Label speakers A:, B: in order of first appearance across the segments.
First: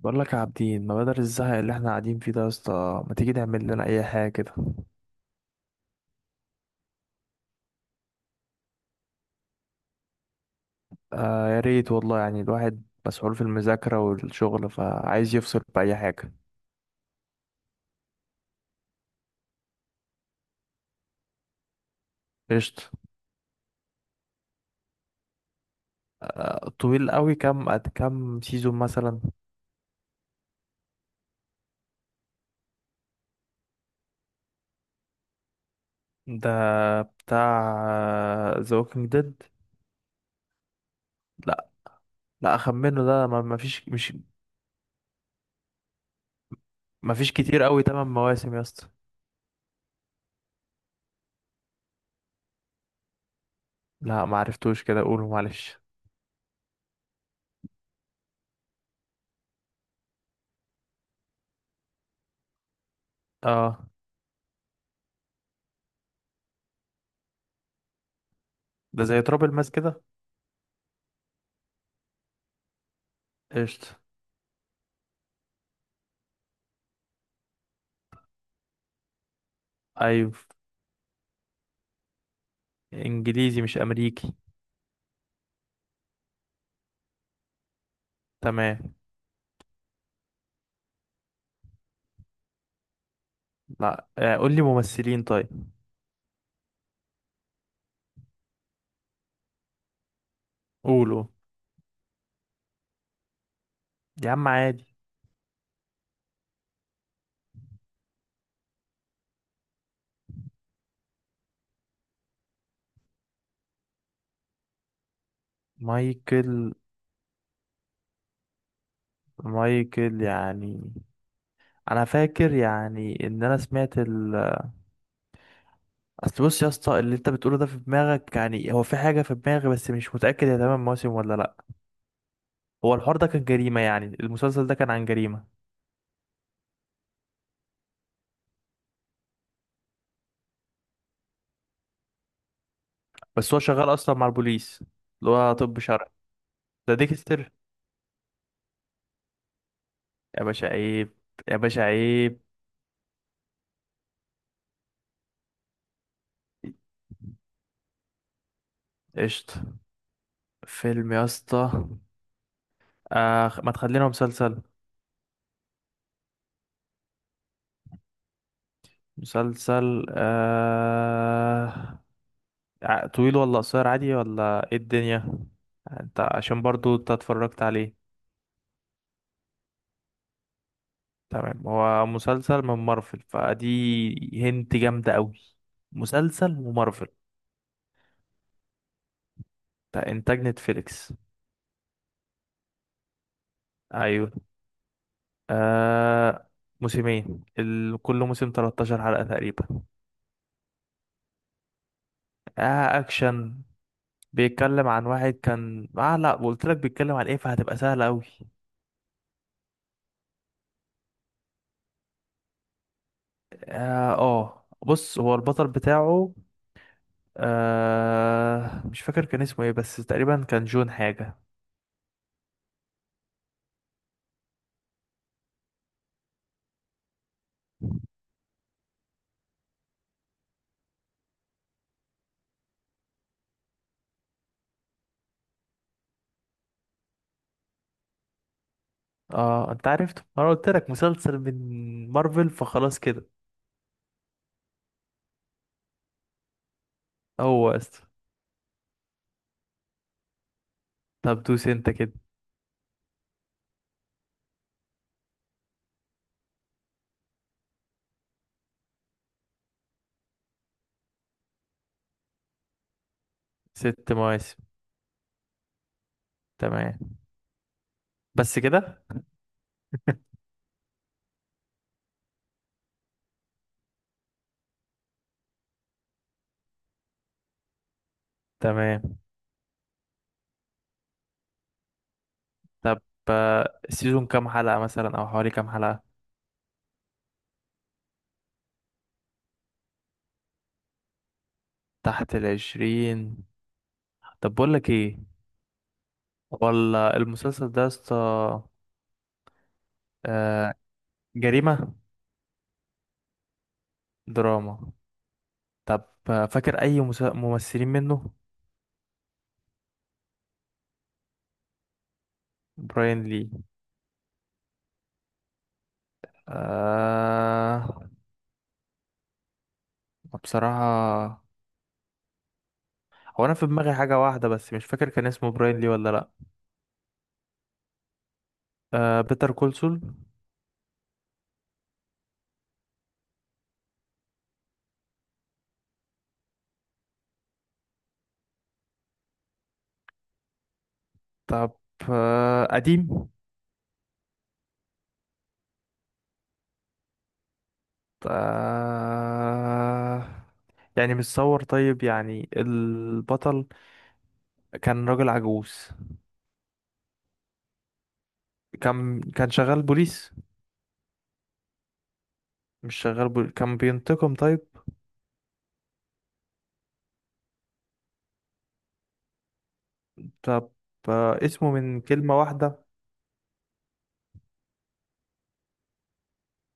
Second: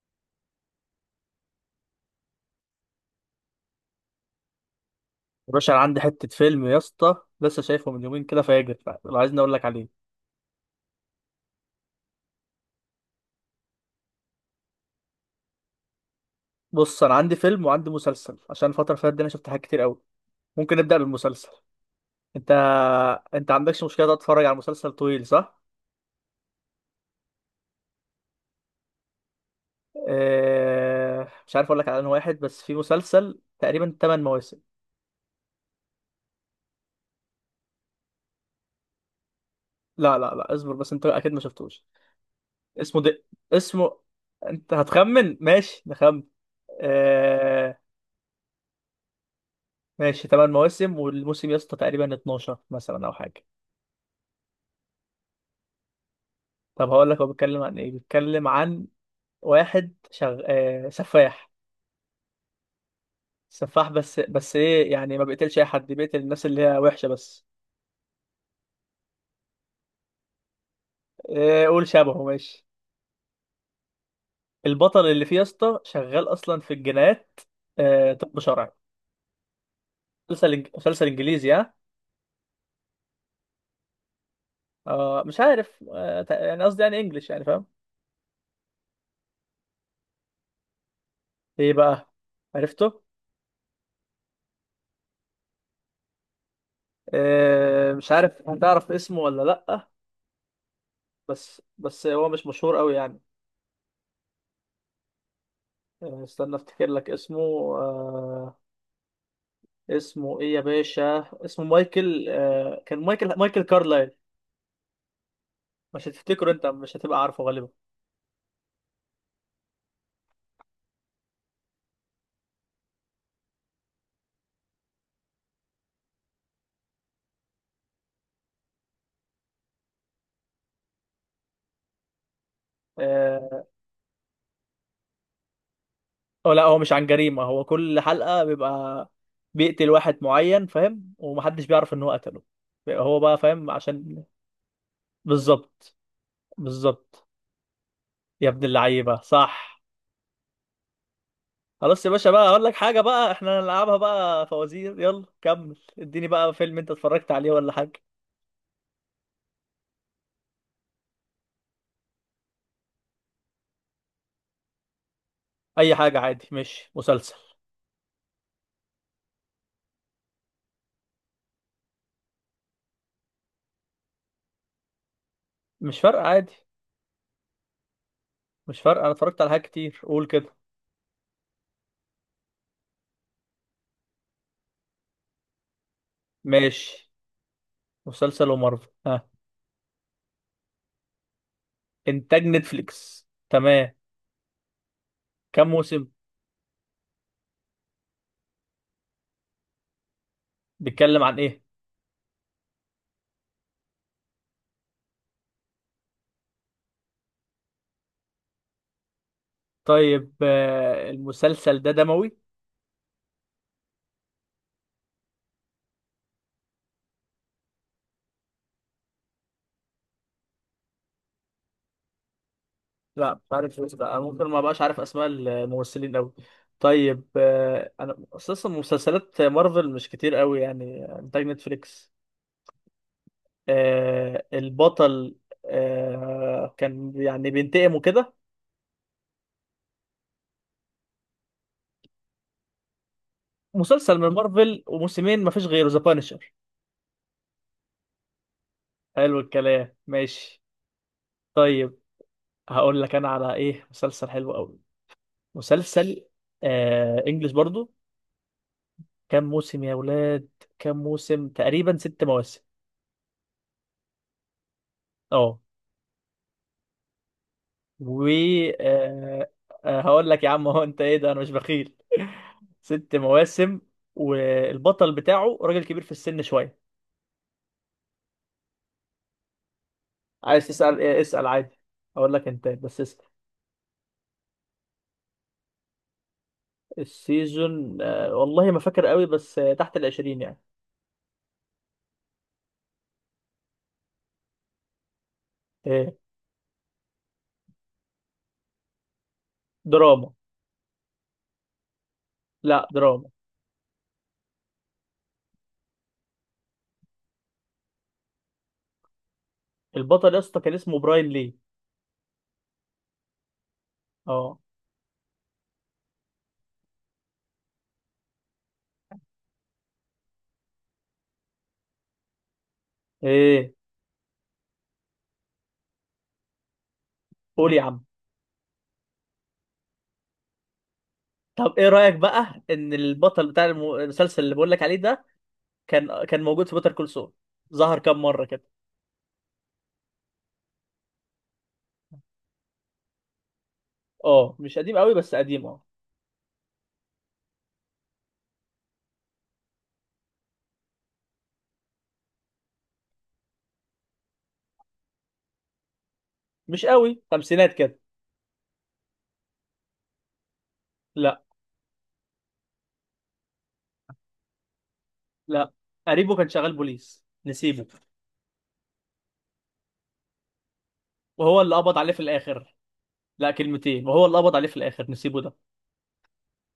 A: بقول لك يا عابدين، ما بدل الزهق اللي احنا قاعدين فيه ده يا اسطى، ما تيجي نعمل لنا اي حاجه كده؟
B: يا باشا انا عندي حته فيلم يا اسطى. لسه شايفه من يومين كده فاجر. لو عايزني اقول لك عليه.
A: آه، يا ريت والله، يعني الواحد مسحول في المذاكره والشغل، فعايز يفصل باي حاجه.
B: بص، انا عندي فيلم وعندي مسلسل. عشان الفتره اللي فاتت دي انا شفت حاجات كتير قوي. ممكن نبدا بالمسلسل. انت
A: قشطه.
B: انت عندكش مشكله تقعد تتفرج على مسلسل طويل، صح؟
A: آه، طويل قوي، كام سيزون مثلا؟
B: اه... مش عارف اقول لك على انه واحد، بس في مسلسل تقريبا 8 مواسم.
A: ده بتاع ذا ووكينج ديد؟
B: لا لا لا، اصبر بس، انت اكيد ما
A: لا،
B: شفتوش.
A: لا،
B: اسمه
A: اخمنه
B: دي...
A: ده، ما فيش،
B: اسمه،
A: مش...
B: انت هتخمن، ماشي نخمن.
A: ما فيش كتير
B: اه...
A: قوي، 8 مواسم يا اسطى.
B: ماشي، 8 مواسم، والموسم يا اسطى تقريبا 12 مثلا او حاجه.
A: لا، ما عرفتوش، كده قوله معلش.
B: طب هقول لك هو بيتكلم عن ايه. بيتكلم عن واحد سفاح.
A: اه،
B: سفاح، بس ايه يعني، ما بيقتلش اي حد، بيقتل الناس اللي هي وحشه بس.
A: ده زي تراب الماس كده.
B: إيه، قول شبهه، ماشي.
A: قشطه.
B: البطل اللي فيه يا اسطى شغال اصلا في الجنايات. طب شرعي.
A: ايوه.
B: مسلسل انجليزي، ها.
A: انجليزي مش امريكي؟
B: مش عارف، يعني قصدي يعني انجليش، يعني فاهم.
A: تمام.
B: ايه بقى، عرفته؟
A: لا، قول لي ممثلين طيب.
B: مش عارف هتعرف اسمه ولا لأ.
A: قولوا.
B: بس هو مش مشهور قوي يعني.
A: يا عم عادي.
B: استنى افتكر لك اسمه. آه، اسمه ايه يا باشا؟ اسمه مايكل، كان مايكل كارلايل. مش هتفتكره، انت
A: مايكل
B: مش هتبقى عارفه غالبا.
A: مايكل يعني... انا فاكر يعني، ان انا سمعت ال... اصل بص يا اسطى، اللي انت بتقوله ده في دماغك يعني، هو في حاجه في دماغي، بس مش متاكد هي تمام موسم ولا لا. هو الحوار ده كان
B: اه
A: جريمه يعني، المسلسل ده كان عن جريمه؟
B: أو لا، هو مش عن جريمة، هو كل حلقة بيبقى بيقتل واحد معين، فاهم؟ ومحدش بيعرف ان هو قتله. بيبقى هو بقى
A: بس هو
B: فاهم،
A: شغال اصلا
B: عشان.
A: مع البوليس، اللي هو طب
B: بالظبط.
A: شرعي. ده
B: بالظبط.
A: ديكستر.
B: يا ابن اللعيبة، صح.
A: يا باشا عيب. يا باشا
B: خلاص يا باشا
A: عيب.
B: بقى، اقول لك حاجة بقى، احنا هنلعبها بقى فوازير. يلا كمل، اديني بقى فيلم انت اتفرجت عليه ولا حاجة.
A: قشطه. فيلم يا اسطى. آه، ما تخلينا مسلسل.
B: اي حاجة عادي، مش مسلسل.
A: مسلسل. طويل ولا قصير، عادي، ولا ايه الدنيا؟
B: مش
A: انت
B: فارقة، عادي.
A: عشان برضو انت اتفرجت عليه؟
B: مش فارقة، انا اتفرجت على حاجات كتير، قول كده.
A: تمام. هو مسلسل من مارفل، فدي هنت جامدة قوي. مسلسل ومارفل.
B: ماشي. مسلسل ومارفل، ها.
A: بتاع انتاج نتفليكس.
B: انتاج نتفليكس، تمام.
A: ايوه.
B: كم موسم؟
A: آه... موسمين، كل موسم 13 حلقة تقريبا.
B: بيتكلم عن ايه؟
A: آه، اكشن. بيتكلم عن واحد كان، لا، قلت لك بيتكلم عن ايه، فهتبقى سهلة قوي.
B: طيب، المسلسل ده دموي؟
A: اه، آه. بص هو البطل بتاعه. مش فاكر كان اسمه ايه، بس تقريبا كان جون حاجة.
B: لا مش عارف إيه ده، انا ممكن ما بقاش عارف اسماء الممثلين قوي. طيب، انا اساسا مسلسلات مارفل مش كتير قوي يعني، انتاج نتفليكس. البطل، كان يعني بينتقم وكده.
A: اه، انت عرفت، ما انا قلت لك مسلسل من مارفل، فخلاص كده.
B: مسلسل من مارفل وموسمين، مفيش غيره، ذا بانشر.
A: هو است
B: حلو الكلام، ماشي.
A: طب دوس انت
B: طيب،
A: كده.
B: هقول لك انا على ايه مسلسل حلو قوي. مسلسل، انجلش برضو. كام موسم يا ولاد؟ كام موسم؟ تقريبا ست مواسم.
A: 6 مواسم.
B: اه.
A: تمام.
B: و
A: بس كده.
B: آه هقول لك يا عم، هو انت ايه ده، انا مش بخيل. ست مواسم. والبطل بتاعه راجل كبير في السن شويه.
A: تمام.
B: عايز تسأل إيه؟ اسأل عادي. هقول لك، انت بس
A: طب،
B: اسأل.
A: السيزون كام حلقة مثلا، او حوالي كام حلقة؟
B: السيزون، والله ما فاكر قوي، بس تحت العشرين يعني.
A: تحت العشرين. طب بقول لك ايه،
B: إيه؟
A: ولا المسلسل ده يا اسطى.
B: دراما.
A: آه، جريمة؟
B: لا، دراما.
A: دراما. طب، فاكر اي ممثلين منه؟
B: البطل يا اسطى كان اسمه براين لي.
A: براين لي؟
B: اه.
A: آه. بصراحة، هو أنا في
B: ايه؟
A: دماغي حاجة واحدة، بس مش فاكر كان اسمه براين لي ولا لأ.
B: قول يا عم.
A: بيتر كولسول.
B: طب ايه رأيك بقى ان البطل بتاع المسلسل اللي بقول لك عليه ده كان موجود في بيتر كول سول؟ ظهر كام مرة كده.
A: طب. قديم؟
B: اه مش قديم قوي، بس قديم، اه.
A: آه يعني متصور، طيب يعني البطل كان راجل عجوز.
B: مش قوي، خمسينات كده.
A: كان شغال بوليس.
B: لا.
A: مش شغال، كان بينتقم طيب.
B: لا، قريبه كان شغال بوليس، نسيبه.
A: طب.
B: وهو
A: اسمه
B: اللي قبض
A: من
B: عليه في
A: كلمة
B: الاخر.
A: واحدة؟
B: لا، كلمتين. وهو اللي قبض عليه في الاخر نسيبه ده.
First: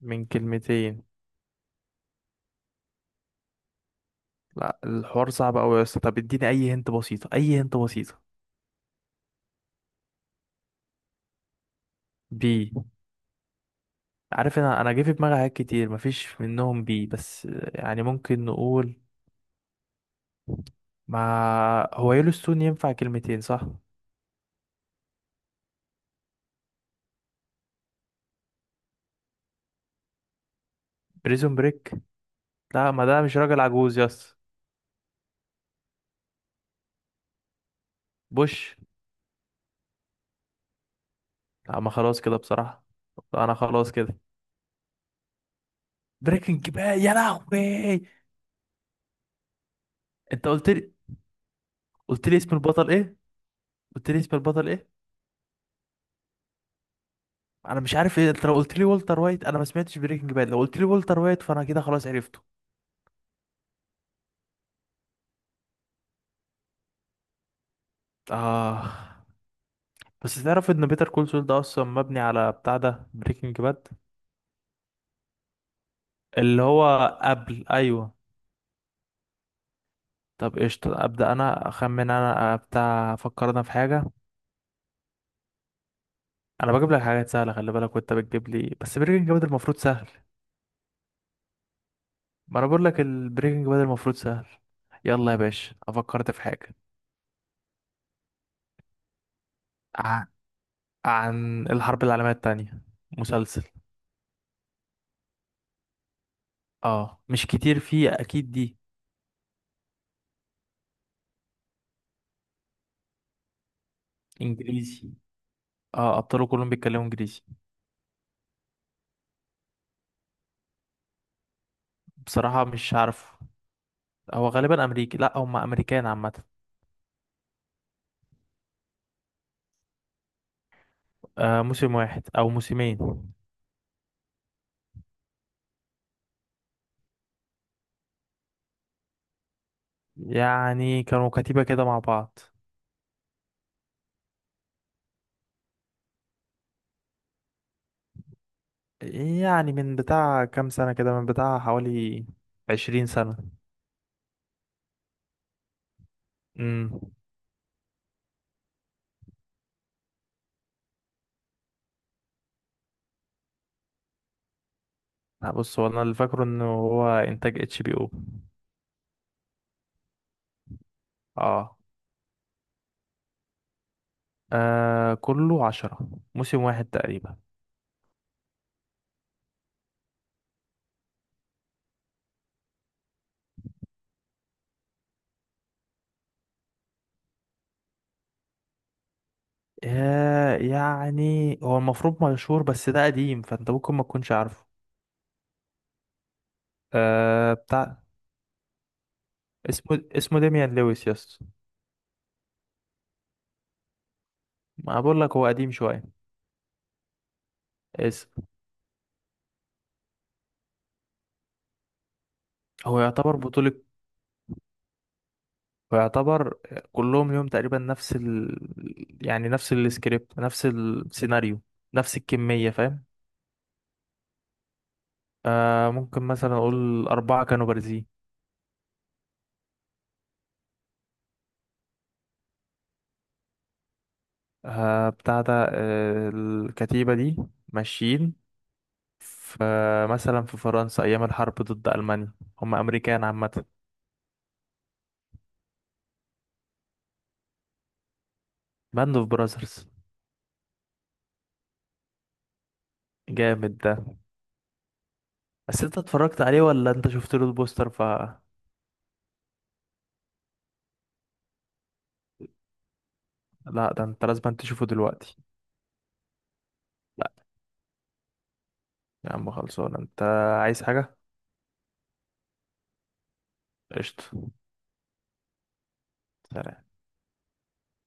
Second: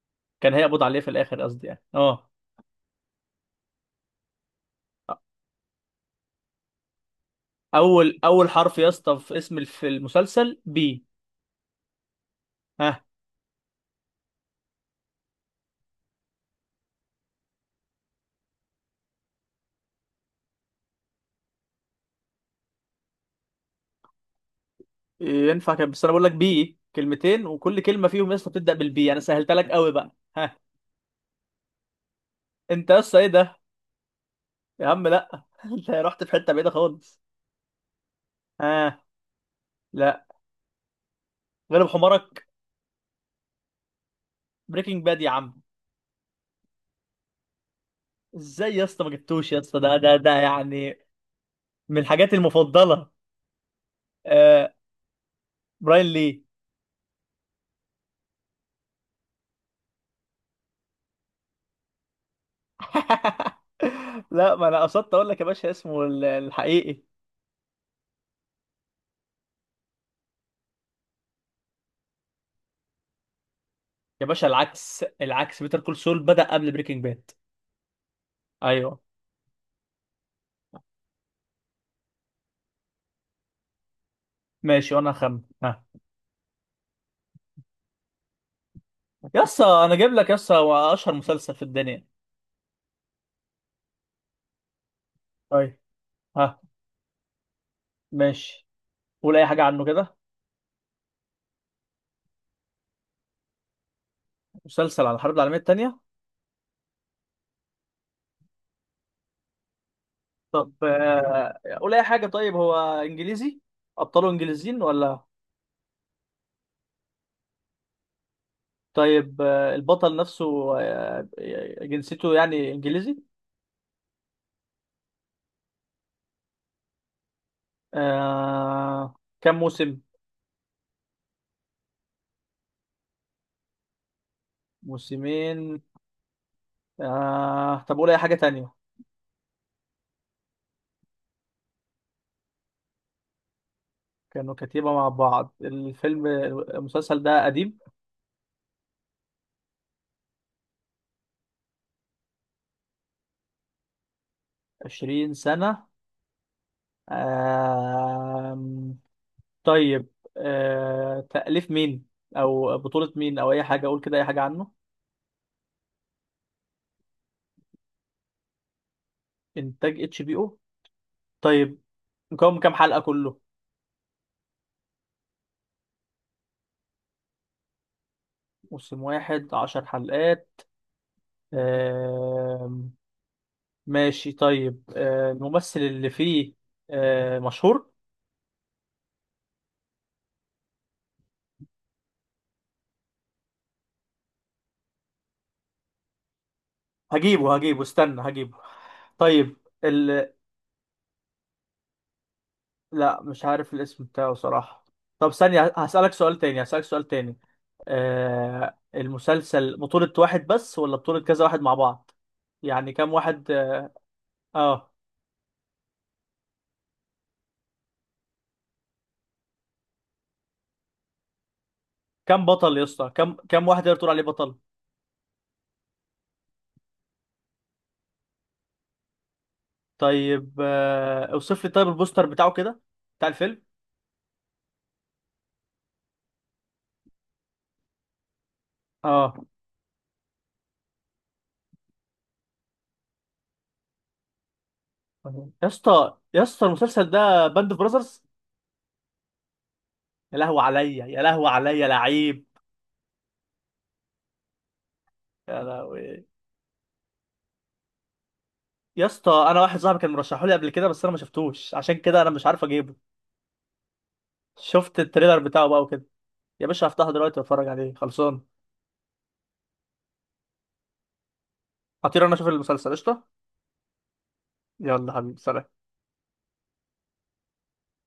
A: من
B: كان هيقبض عليه
A: كلمتين؟
B: في الاخر، قصدي يعني، اه.
A: لأ، الحوار صعب أوي يا اسطى، طب اديني أي هنت بسيطة، أي هنت
B: اول
A: بسيطة.
B: اول حرف يا اسطى في اسم المسلسل بي.
A: بي؟
B: ها.
A: عارف، انا جه في دماغي حاجات كتير مفيش منهم بي، بس... يعني ممكن نقول، ما هو يellowstone ينفع كلمتين صح؟
B: ينفع كده، بس انا بقول لك بي، كلمتين، وكل كلمه فيهم يا اسطى بتبدا بالبي، انا سهلتها لك قوي بقى، ها.
A: بريزون بريك.
B: انت
A: لا،
B: يا
A: ما
B: اسطى،
A: ده
B: ايه
A: مش
B: ده؟
A: راجل عجوز، يس.
B: يا عم لا انت رحت في حته بعيده خالص.
A: بوش.
B: ها. لا.
A: لا،
B: غلب
A: ما خلاص كده
B: حمارك.
A: بصراحة. انا خلاص كده.
B: بريكنج باد يا عم.
A: بريكنج باد! يا لهوي!
B: ازاي يا اسطى ما جبتوش؟ يا اسطى ده
A: انت قلت لي.
B: يعني من
A: قلت
B: الحاجات
A: لي اسم البطل
B: المفضله.
A: ايه. قلت لي اسم البطل
B: آه.
A: ايه.
B: براين لي.
A: انا مش عارف ايه، انت لو قلت لي والتر وايت، انا ما سمعتش بريكنج باد، لو قلت لي والتر وايت، فانا كده خلاص عرفته.
B: لا، ما انا قصدت اقول لك يا باشا اسمه الحقيقي.
A: اه. بس تعرف ان بيتر كول سول ده اصلا مبني على بتاع ده، بريكنج باد.
B: يا باشا العكس، العكس، بيتر كول سول بدأ
A: اللي
B: قبل بريكنج
A: هو
B: باد.
A: قبل، أيوه.
B: ايوه.
A: طب قشطة، أبدأ أنا أخمن، أنا بتاع أفكر أنا في حاجة.
B: ماشي، وانا هخمن، ها.
A: أنا بجيب لك حاجات سهلة، خلي بالك، وأنت بتجيب لي، بس بريكنج باد
B: يس،
A: المفروض
B: انا
A: سهل.
B: جايب لك يس اشهر مسلسل في الدنيا.
A: ما أنا بقول لك، البريكنج باد المفروض سهل. يلا يا باشا،
B: طيب.
A: أفكرت في
B: ها.
A: حاجة.
B: ماشي. قول اي حاجه عنه كده.
A: ع- عن الحرب العالمية التانية. مسلسل.
B: مسلسل عن الحرب العالميه الثانيه.
A: اه، مش كتير فيه أكيد دي.
B: طب قول اي حاجه. طيب، هو انجليزي؟ ابطاله انجليزيين
A: إنجليزي.
B: ولا؟
A: اه، أبطاله كلهم بيتكلموا إنجليزي.
B: طيب، البطل نفسه، آه، جنسيته
A: بصراحة
B: يعني
A: مش
B: انجليزي؟
A: عارف. هو غالبا أمريكي، لأ، هما أمريكان عامة.
B: آه، كم موسم؟
A: موسم واحد أو موسمين.
B: موسمين. طب قول اي حاجه تانية.
A: يعني كانوا كتيبة كده مع بعض.
B: كانوا كتيبة مع بعض. الفيلم، المسلسل ده قديم؟
A: يعني من بتاع كام سنة كده، من بتاع حوالي 20 سنة.
B: 20 سنة.
A: امم.
B: آه، طيب. تأليف مين، او بطولة مين، او اي حاجة اقول كده، اي حاجة عنه.
A: لا، بص، هو أنا اللي فاكره إنه هو إنتاج HBO.
B: انتاج اتش بي او.
A: آه.
B: طيب. مكون من كام حلقة كله؟
A: كله 10. موسم واحد تقريبا.
B: موسم واحد، عشر حلقات. آه... ماشي. طيب، الممثل اللي فيه، مشهور؟
A: يعني هو المفروض مشهور، بس ده قديم، فأنت ممكن ما تكونش عارفه.
B: هجيبه هجيبه
A: بتاع...
B: استنى هجيبه. طيب.
A: اسمه ديميان لويس، يس.
B: لا، مش عارف الاسم بتاعه صراحة.
A: ما بقول
B: طب
A: لك، هو قديم
B: ثانية،
A: شوية.
B: هسألك سؤال تاني.
A: اسم...
B: المسلسل بطولة واحد بس، ولا بطولة كذا واحد مع بعض؟ يعني
A: هو
B: كم
A: يعتبر
B: واحد؟
A: بطولة.
B: اه،
A: فيعتبر... كلهم ليهم تقريبا نفس ال... يعني نفس السكريبت، نفس السيناريو. نفس
B: كم
A: الكمية،
B: بطل يا
A: فاهم.
B: اسطى؟ كم واحد يقدر تقول عليه بطل؟
A: ممكن مثلا أقول أربعة كانوا بارزين.
B: طيب، اوصف لي طيب البوستر بتاعه كده، بتاع الفيلم.
A: بتاع ده، الكتيبة دي ماشيين
B: اه.
A: في، مثلا في فرنسا، أيام الحرب ضد ألمانيا. هم أمريكان عامة.
B: يا اسطى، يا اسطى، المسلسل ده باند اوف براذرز.
A: باند أوف براذرز!
B: يا لهوي عليا، يا لهوي عليا، لعيب.
A: جامد ده.
B: يا
A: بس أنت
B: لهوي.
A: اتفرجت عليه ولا أنت شفت له البوستر، ف...
B: يا اسطى، انا واحد صاحبي كان مرشحه لي قبل كده، بس انا ما شفتوش، عشان كده انا مش عارف اجيبه.
A: لا، ده أنت لازم تشوفه
B: شفت
A: دلوقتي.
B: التريلر بتاعه بقى وكده. يا باشا هفتحه
A: لا،
B: دلوقتي واتفرج عليه، خلصان.
A: يا عم خلصان أنت. عايز حاجة؟
B: هطير انا اشوف المسلسل، قشطه.
A: قشطة.
B: يلا حبيبي، سلام.
A: سلام.